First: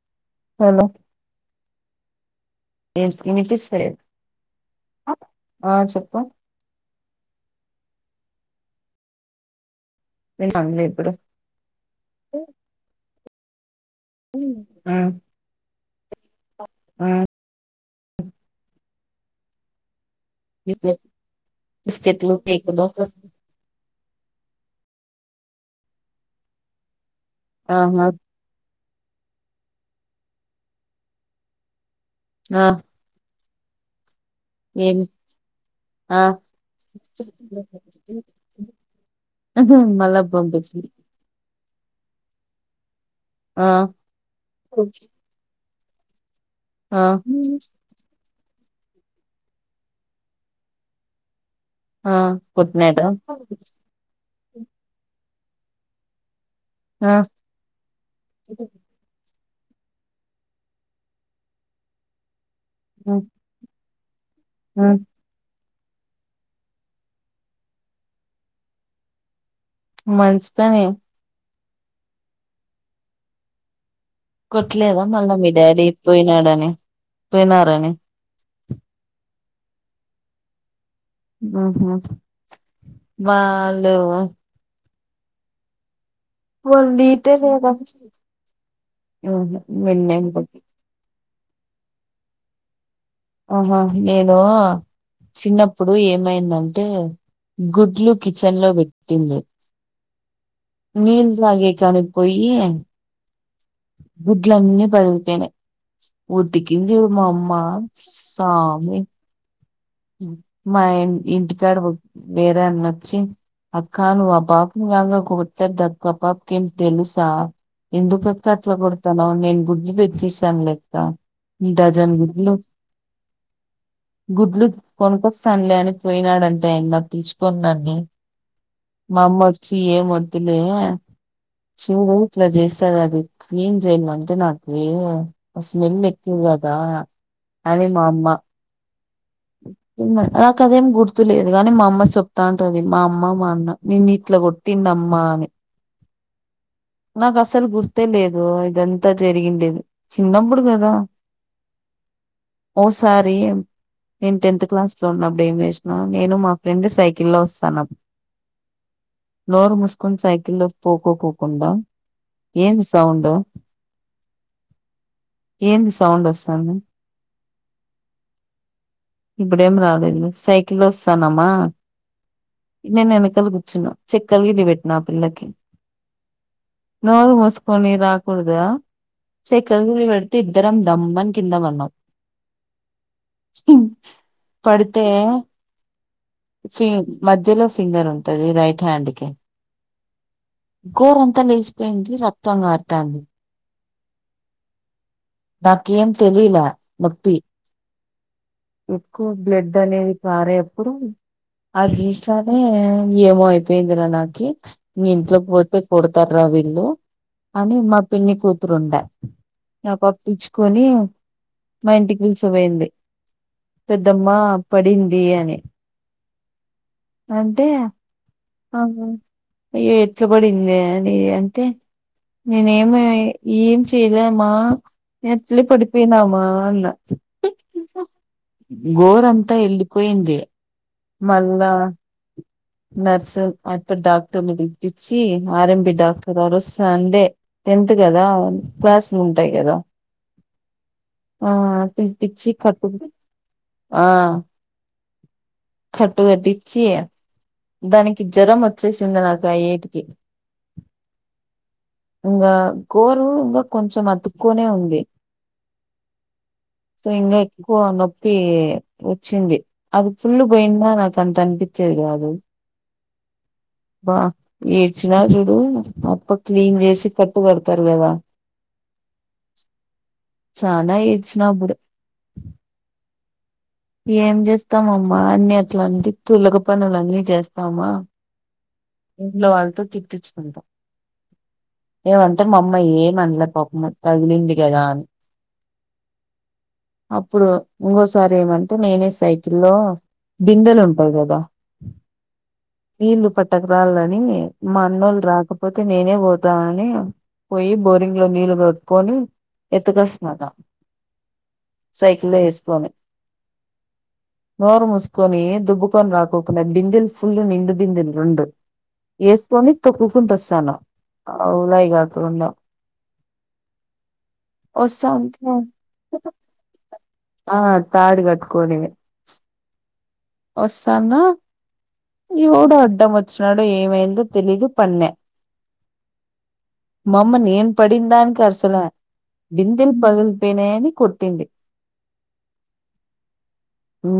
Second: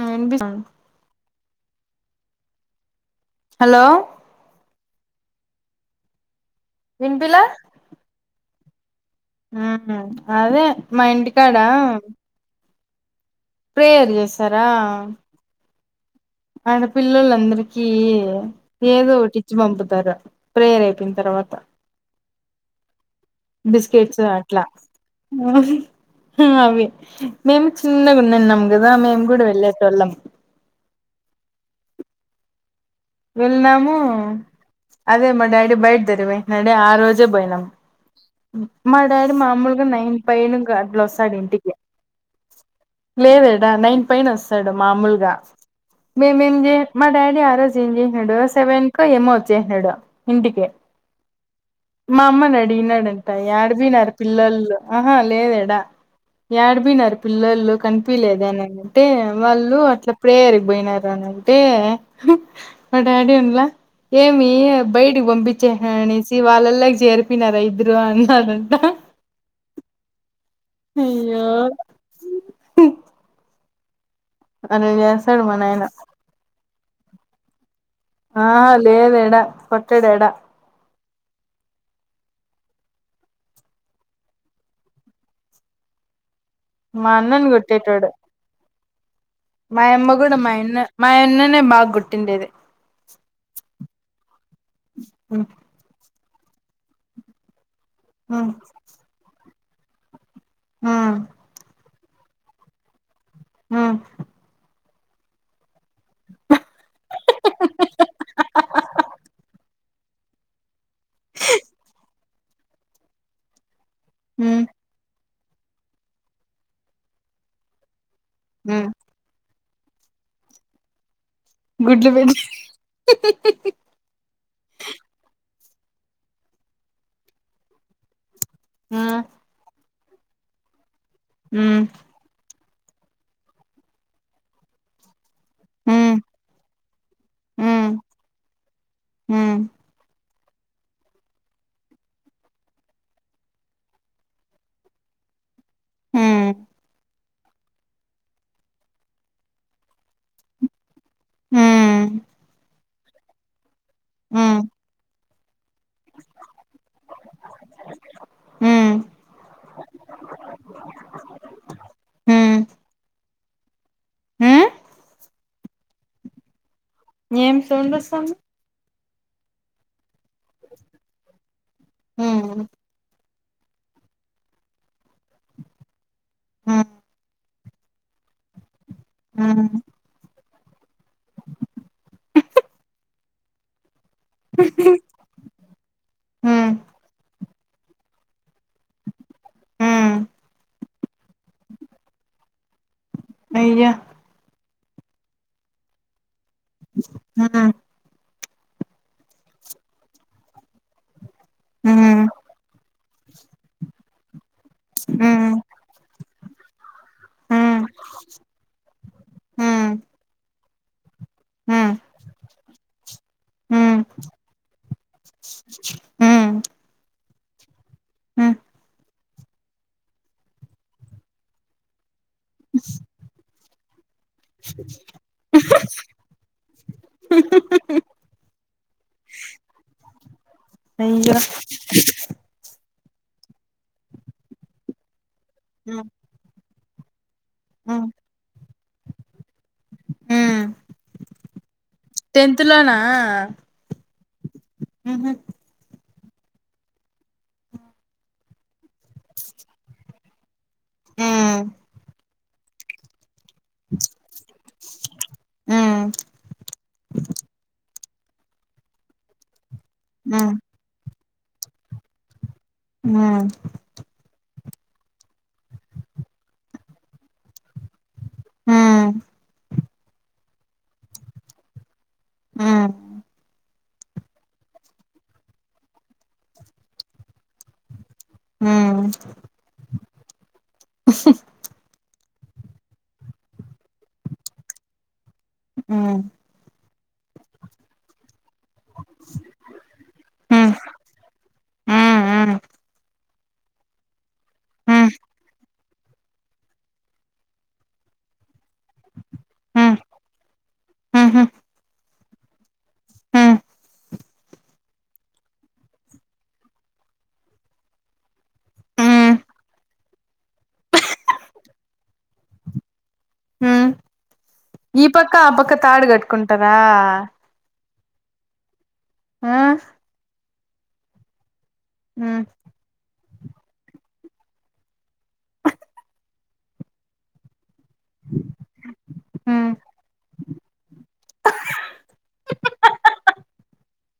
ఆ అనిపిస్తూ హలో ఈ వినిపిస్త లేదు ఆ చెప్పు వినిపియ్యలే హూ అదే వినలే మా ఇప్పుడు ఇంటికాడా ప్రేయర్ చేసారా ఆ ఆ ఆడపిల్లలందరికీ ఏదో ఒటిచ్చి పంపుతారు ప్రేయర్ అయిపోయిన తర్వాత బిస్కెట్లు కేకులు కేక్స్ అట్లా అవి మేము ఆహా చిన్నగా ఉన్నాం నమ్ కదా మేము కూడా వెళ్ళేటోళ్ళం ఆ వెళ్ళాము ఏమి అదే మా డాడీ బయటదర ఆ వెంటడే ఆ రోజే పోయినాం మా డాడీ మామూలుగా నైన్ మళ్ళా పైన పంపించింది అట్ల వస్తాడు ఇంటికి ఆ లేదడా నైన్ పైన వస్తాడు మామూలుగా మే మేము చెయ్ ఆ మా డాడీ ఆరోజు చేసినాడు సెవెన్ కో ఏమో వచ్చేసినాడు ఇంటికి ఆ మా అమ్మని గుడ్ నైట్ ఆ అడిగినాడంట యాడికి పోయినారు పిల్లల్లు అహా లేదు ఏడా ఆ యాడికిపోయినారు పిల్లల్లు కనిపియలేదే అని అంటే వాళ్ళు అట్లప్పుడే ఎరిగిపోయినారు అని అంటే మా డాడీ ఉండలే ఏమి బయటకి పంపి చి అని అనేసి వాళ్ళల్లోకి చేరిపోయినారా ఇద్దరు అన్నారంటా మంచి దనే అలా కోట్లేదా మళ్ళా చేస్తాడు మీ మా నాయన డాడీ పోయినాడని వినరని ఆ లేదు ఏడా కొట్టడు ఏడా ఉహు బాగలేవు వాళ్ళు మా నీటే అన్నని లేదా కొట్టేటోడు ఆహా మాయమ్మ కూడా మిన్నండి మాయన్న మాయన్న నే బాగా కొట్టిండేది ఆహా నేను ఉ చిన్నప్పుడు ఏం ఏమైందంటే గుడ్లు ఉ కిచెన్ లో పెట్టింది ఉ నీళ్లు తాగేకని పొయ్ ఉ గుడ్లన్నీ పగిలిపోయినాయి ఉతికింది మా అమ్మా హ మా ఇంటికాడ వేరె అన్నచ్చి అక్కా నువ్ ఆ ఉ పాప ను కాం కో ద్దక్కా పాపా కి ఏం తెలుస ఎందుకక్ ఉ కట్లా కొడతానవ్ నేన్ గుడ్ తేచ్చిస్థాన్ లే అక్క గుడ్లు పెని స్తాన్లే అని పోయినాడంటే ఎంద తీచుకన్నాన్ని ఉ మా అమ్మ వచ్చి ఏం వద్ లే ఉ చేవు ఇట్లా జేస్ సరె అది ఏం చేయామంటే అంటే నాకు ఏం ఉ ఉ స్మిల్ మకు ఉగాదా ఉ అదే మా అమ్మ ఉ ఉ ఉ తమ నాకదేం గుర్తులేదు కాగాని మా అమ్మ చెప్తా ఉంటది మా అమ్మ మా అన్న నిన్ని ఇట్లా కొట్టింది అమ్మ అని హ నాకు అసలు గుర్స్తే లేదు ఇదంతా జరిగిండేది చిన్నప్పుడు కదా హ ఓ సారి నేను టెన్త్ క్లాస్ లో ఉన్నా డేమ నేను మా ఫ్రెండ్ సైకిల్ల్లో వస్తాను ఉ ఉ నోరు మూసుకుొని సైకిల్ల్లో పోకోకో ఏంది సౌం అంటో హ ఏంది సౌండ్ వస్తుంది ఏం చూండసాము ఇప్పుడేం రాలేదు సైకిల్ వస్తానమ్మా హ లు గుచ్చిన చెక్ కలిగిదిబెట్నా పిల్లకి ఉ న మస్క కొనిరు రాకూడదా ఉ సెకం గు పడితు తద్దరం దమ్మన్ కింద వన్నాం స్ం పడితే ఉ ఫ మధ్యలో ఫింగర్ ఉంటది రైట్ హ్యాండ్ కి హ కూర అంతా లేచపోయింది రక్తంగారి అయయా నాక ఏం తె తెలీలా భక్తి ఉ ఎక్కువ బ్లడ్ అనేది పారేప్పుడు ఉ అదిసాే ఏమో అయిపోయిందిరా నాకు ఓకే న ఇంట్లోకి పోతే కొడత తర వీళ్ళు ఉ ఆమె మా పిన్ని కూతురుండే ఉ ఉ ఆ పప్పించి కొని హ్మ్ మా ఇంటికి పిల్సకా పోయింది. హ్మ్ పెద్దమ్మ పడింది. అని హ్మ్ అంటే హ్మ్ ఎట్లా బడిందే. అని అంటే నేను ఏమైయ్ ఈడచ్ చేదామా ఎట్లే పడిపోయినామ్మా అన్న గోర అంతా వెళ్ళిపోయింది. అయ్యో మళ్ళా నర్స్ అ డాక్టర్ పిలిపించి ఆర్ఎంబి హ్మ్ డాక్టర్ గారు స్ సండే టెన్త్ హ్మ్ కదా క్లాస్లులు ఉంటాయి. కదా హ్మ్ ఆ టెన్త్ లోనా ఊహూ కటిచ్చి దానికి జ్వరం వచ్చేసింది నాకు అ ఏటికి ఆ ఇంగ గోరు ఇంకా కొంచెం అతుకోనే ఉంది. హ్మ్ ఇంగా ఎక్కువ నొప్ వచ్చింది. అది ఫుల్ హ్మ్ పోయిందా అ అంత అనిపించేద్ కాదు ఆ ఏడ్చిన చుడు అప్పుడు క్లీన్ చేసి కట్టు కంటారు. కదా ఆ చానా ఏడ్చినా అప్పుడు ఆ ఏం చేస్తామమ్మా అన్నిట్ల తులగ పనులన్నీ చేస్తామా ఇంట్లో అంతా తూ [unintelligible] ఉహ్ ఉహు ఏమంటే మా అమ్మ ఏమనలే పాపం తగిలింది. కదా అని ఆ అప్పుడు ఇంకోసారి ఏమ నేనే సైకిల్ల్లో బిందెలు ఉంటాయి గదా హ్మ్ నీళ్లు ప త్తకరాళ్ళని మా హ్మ్ హ్మ్ అన్నోళ్ళు రాకపోతే నేనే బోతా అని పోయి బోరింగ్ లో నీళ్లు ఉట్కోని హ్మ్ ఎత్తకస్తన్న ఊహూ సైకిల్లో ఏసు సమ హ్మ్ నోరు మూసుకొని దుబ్బకొని రాకకుడా బిందెలు ఫుల్ నిండు బిందెలు రెండు హ్మ్ వేసుకొని తొక్కుకుంట వస్తానులాయి కా రండ హ్మ్ ఈ పక్క ఆ పక్క తాడు కట్టుకుంటారా తాదుగట్ కోలివే ఆ వోస్సన్న హ్మ్ ఎవుడో అడ్డమో వచ్చినడో ఏమైందో తెలీదు పన్న మమ్మ నేను పడిందానికి అరసలే హ్మ్ బిందెలు పగిలిపోయినాయని కొట్టింది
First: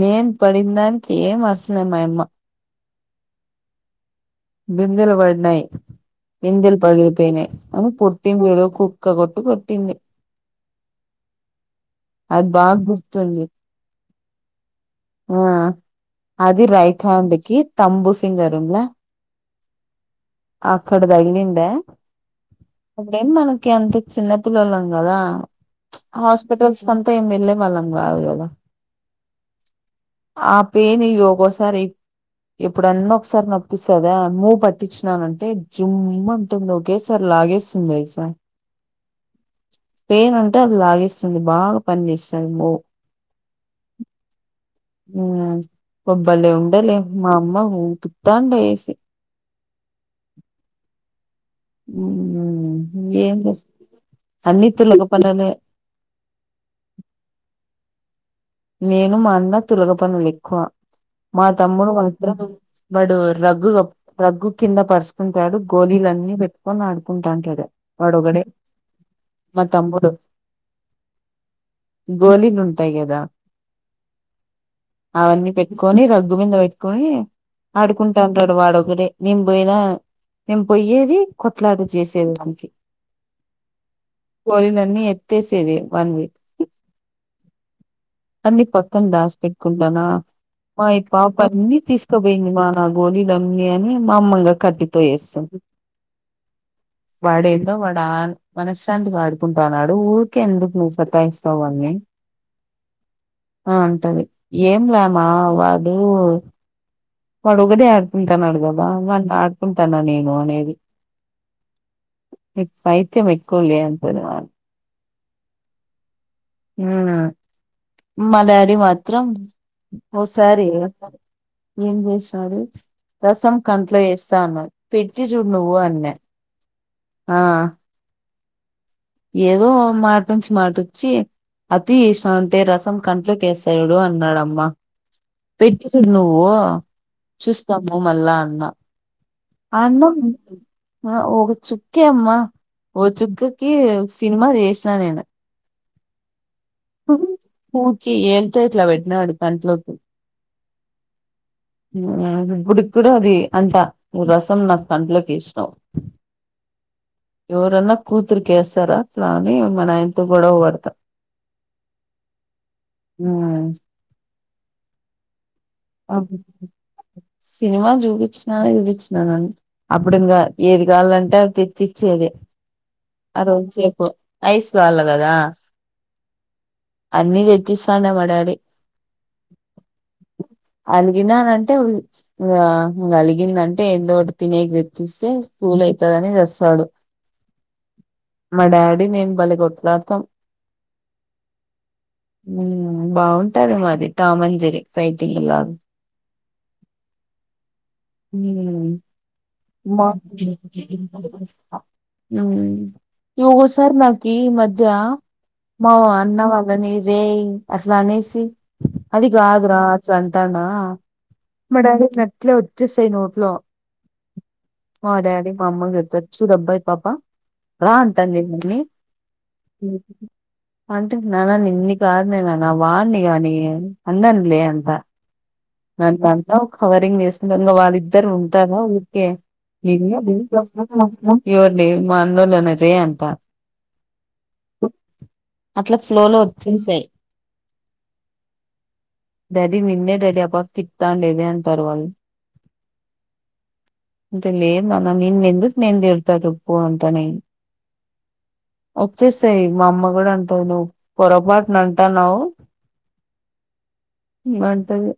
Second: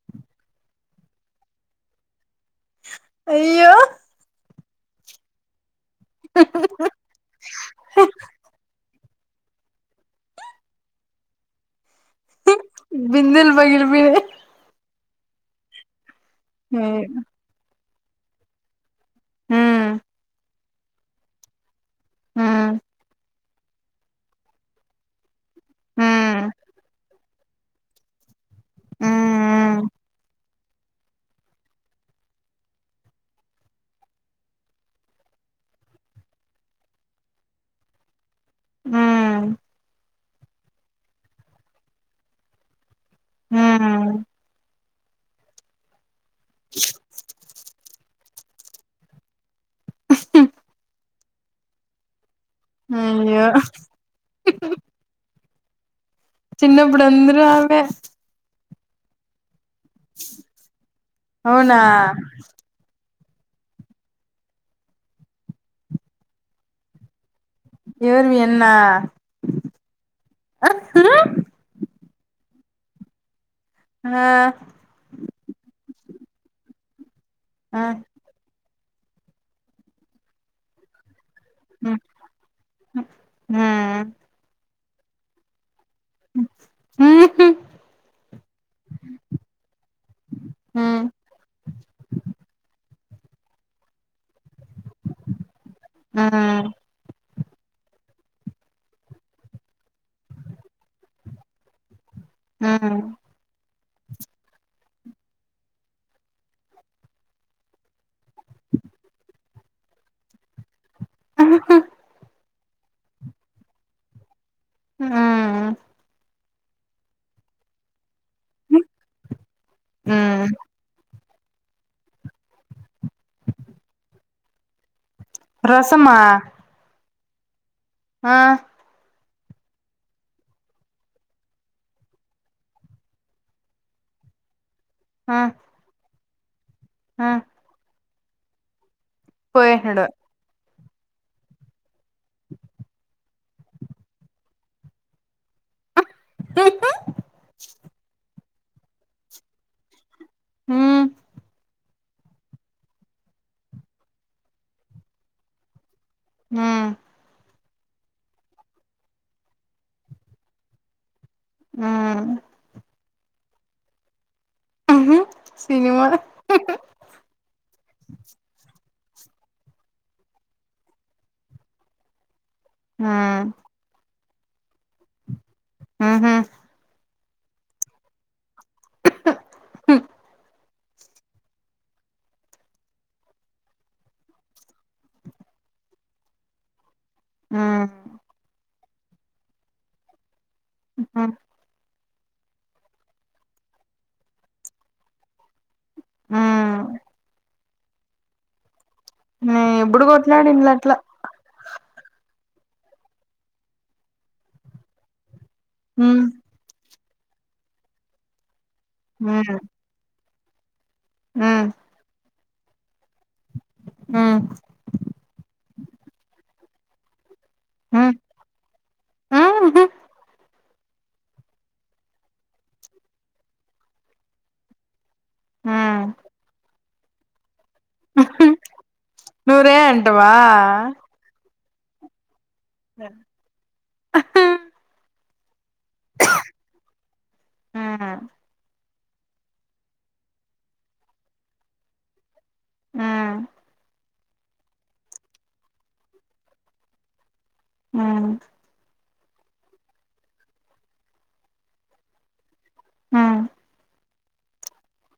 నేన్ పడిన దానికి ఏం అరసలే మాయమ్మ అయ్యో బిందులు పడిన్నాయి బిందెల్ పగిలిపోయినయ్ అని కొట్టిందో ఒక్క కొట్టు కొట్టింది అది బాగా గుర్తుంది బిందెలు పగిలిపోయాయి ఆ అది రైట్ హ్యాండ్ కి తంబు ఫీగర్ ఉండ్ల హ్మ్ ఆక్కడ దగిలిండే హ్మ్ ఇపుడు ఎం మన అంత చిన్నపిల్లలం గదా హ్మ్ హ్మ్ హాస్పిటల్స్ కంతా ఏం వెళ్ళే వాళ్ళం కాదు కదా ఉ ఆ పెయిన్ ఇ ఒగోసారి ఎప్పుడన్నా ఒకసారి నొప్పిస్తదా మూ పట్టించినానంటే జుమ్ అంటుంది ఒగేసారి లాగేస్తుందియిసార్ ఉ పెయిన్ అంటే అది లాగేస్తుంది బాగా పని చేస్తుంది మో ఉ ఉ బ్బ బలే ఉండలే మా అమ్మఊ దండేసి [unintelligible] ఉ ఏం అయ్యో చేస్తావ్ అన్ని తులగ పనులే చిన్నప్పుడు అందరు ఆవే నేను మా అన్న తులగ పనులు ఎక్కువ మా అవునా తమ్ముడు మాత్రం బడు రగ్గు రగ్గు కింద పరుచుకుంటాడు గోలీలన్నీ పెట్టుకొని ఆడుకుంటాడు అంటద వాడు ఎవరివి ఒకడే అన్న మ తమ్ముడు గోలీ ను ఉంట అంతే కదా ఆ అవన్నీ పెట్టుకొని రగ్గు కింద పెట్ పెట్టుకొన్ని ఆ ఆడుకుంటా ఉంటాడు వాడు ఒకడే నింపోయినా నిం పోయ్యేది కొట్లాట ఉమ్ చేసే దానికి ఉమ్ కోరిన అన్ని ఏతేసేది ఉహు అన్ని పక్కన దాసి పెట్టుకుంటానా మా ఈ పాప అన్ని తీసుకోపోయింది మా నాకు గోలీలన్న అని మా అమ్మగా కట్టితో వేస్తుంది ఆ వాడేదో వాడు మనశ్శాంతిగా ఆడుకుంటాన్నాడు ఊరికే ఎందుకు నువ్వు సతాయిస్తావని ఉహు ఆ అంటది ఏం లేమా వాడు వాడు ఒకడే ఆడుకుంటాన్నాడు కదా వాడిని ఆడుకుంటాను నేను అనేది ఆ పైత్యం ఎక్కువ లే అ ఆ అ మా డాడీ మాత్రం ఉమ్ సార ఏం చేసారు రసం కంట్లో వ చన పెటి చున్నువు అన్న రసమా ఆ ఆ ఏదో మాటంచి మాటచ్చి అతి ఇష్టం అంటే రసం కంట్లోక వేస్తాడు అన్నాడమ్మా ఆ పెట్ట చెడు పఓ ఆ చుస్తాము అమలా అన్నా అన్న పోయేసినాడు హ ఒక చుక్కే అమ్మా ఓ చుక్కకి కి సినిమా చేసినా నేను ఉ ఊకే ఏం తే ఇట్లా పెట్టినాడు కంట్లోకి ఊ ఊ ఇప్పుడికి కూడా అది అంటా రసం నాకు కంట్లోకి వేశీనావ్ ఊ ఎవరన్నా కూతురు కేస్సార అని మానాయనతో గొడవపడ్తా ఆ ఊ ఉహు సినిమా అ సినిమా చూపించిన చూపిించ నా అప్పుడు ఇంకా ఏది కావాలంటే అవి తెచ్చిచ్చేది. ఆ ఉమ్ రొంచేపు ఐస్ కాళ్ళ కదా ఆహా అన్నీ తెచ్చిస్తాండే మా డాడీ అలిగినానంటే ఇంగ అలిగిందంటే ఏందో ఒకటి తినేక తెచ్చిస్తే కూల్ అయితదని తెస్తాడు. ఆ మా డాడీ నేను భలే కొట్లాడతాం. ఆహ ఊ బాగుంటది మాది టాంమంజరి ఫైటింగ్ లాగా ఉమ్ [inaudible] నే ఎప్పుడు మా కొట్లాడిండ్లు [unintelligible] అట్లా ఊ ఈఓగో సార్ నాకిమధ్య ఉమ్ మావఅన్నవళ్ళని రేయ్ అసలు అనేసి ఉమ్ అదిగాదురా ఆచన్ వత్తానా ఉమ్ మా డాడీ ఇట్ల ఇట్లే వచ్చిసేయ్ నోట్లో ఉమ్ మా డాడీ మా అమ్మకి చెప్పచ్చు రబ్ పాపా రాా ఉమ్ అంటాన్ది నే నన్నీ ఉహు ఊహు అంటున్నాన నిన్ని కాదులే నాన్న వాన్ని కాని అననులే అంట ఉమ్ నన్నంటవ్ కవరింగ్ చేస్తవ్ ఇంగవాళ్ళిద్దరు ఉంటారా ఊరికే నువ్వు రే ఏ అంటవా [unintelligible] ఎవర్ని మాన్. [unintelligible] ఉమ్ అంత. అట్లా ఫ్లోలో వొచ్చేసాయి. ఉమ్ డాడీ నిన్నే డాడీ అప్. ఓ తిట్టండేనే అంటారు వాళ్ళు. ఆ. అంటే లేద్ నాన్న, నిన్నెందుకు నేన్ తిడతా చేప్పు ఆంతోనీ. ఆ. వచ్చేసాయి మా అమ్మ కూడా అంతేనవ్, పొరపాటునా అంటాన్నావ్. ఆ. మంటలు.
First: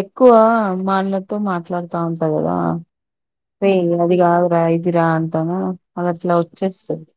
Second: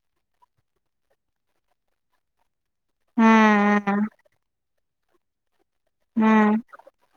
ఎక్కువ మా అన్నతో, మాట్లాడుతా ఉంటా కదా. రేయ్ ఉమ్ అదిగదురా, ఇద్. కిరా అంటానా. అదట్లా ఉమ్ ఓచ్చేస్తుంద్.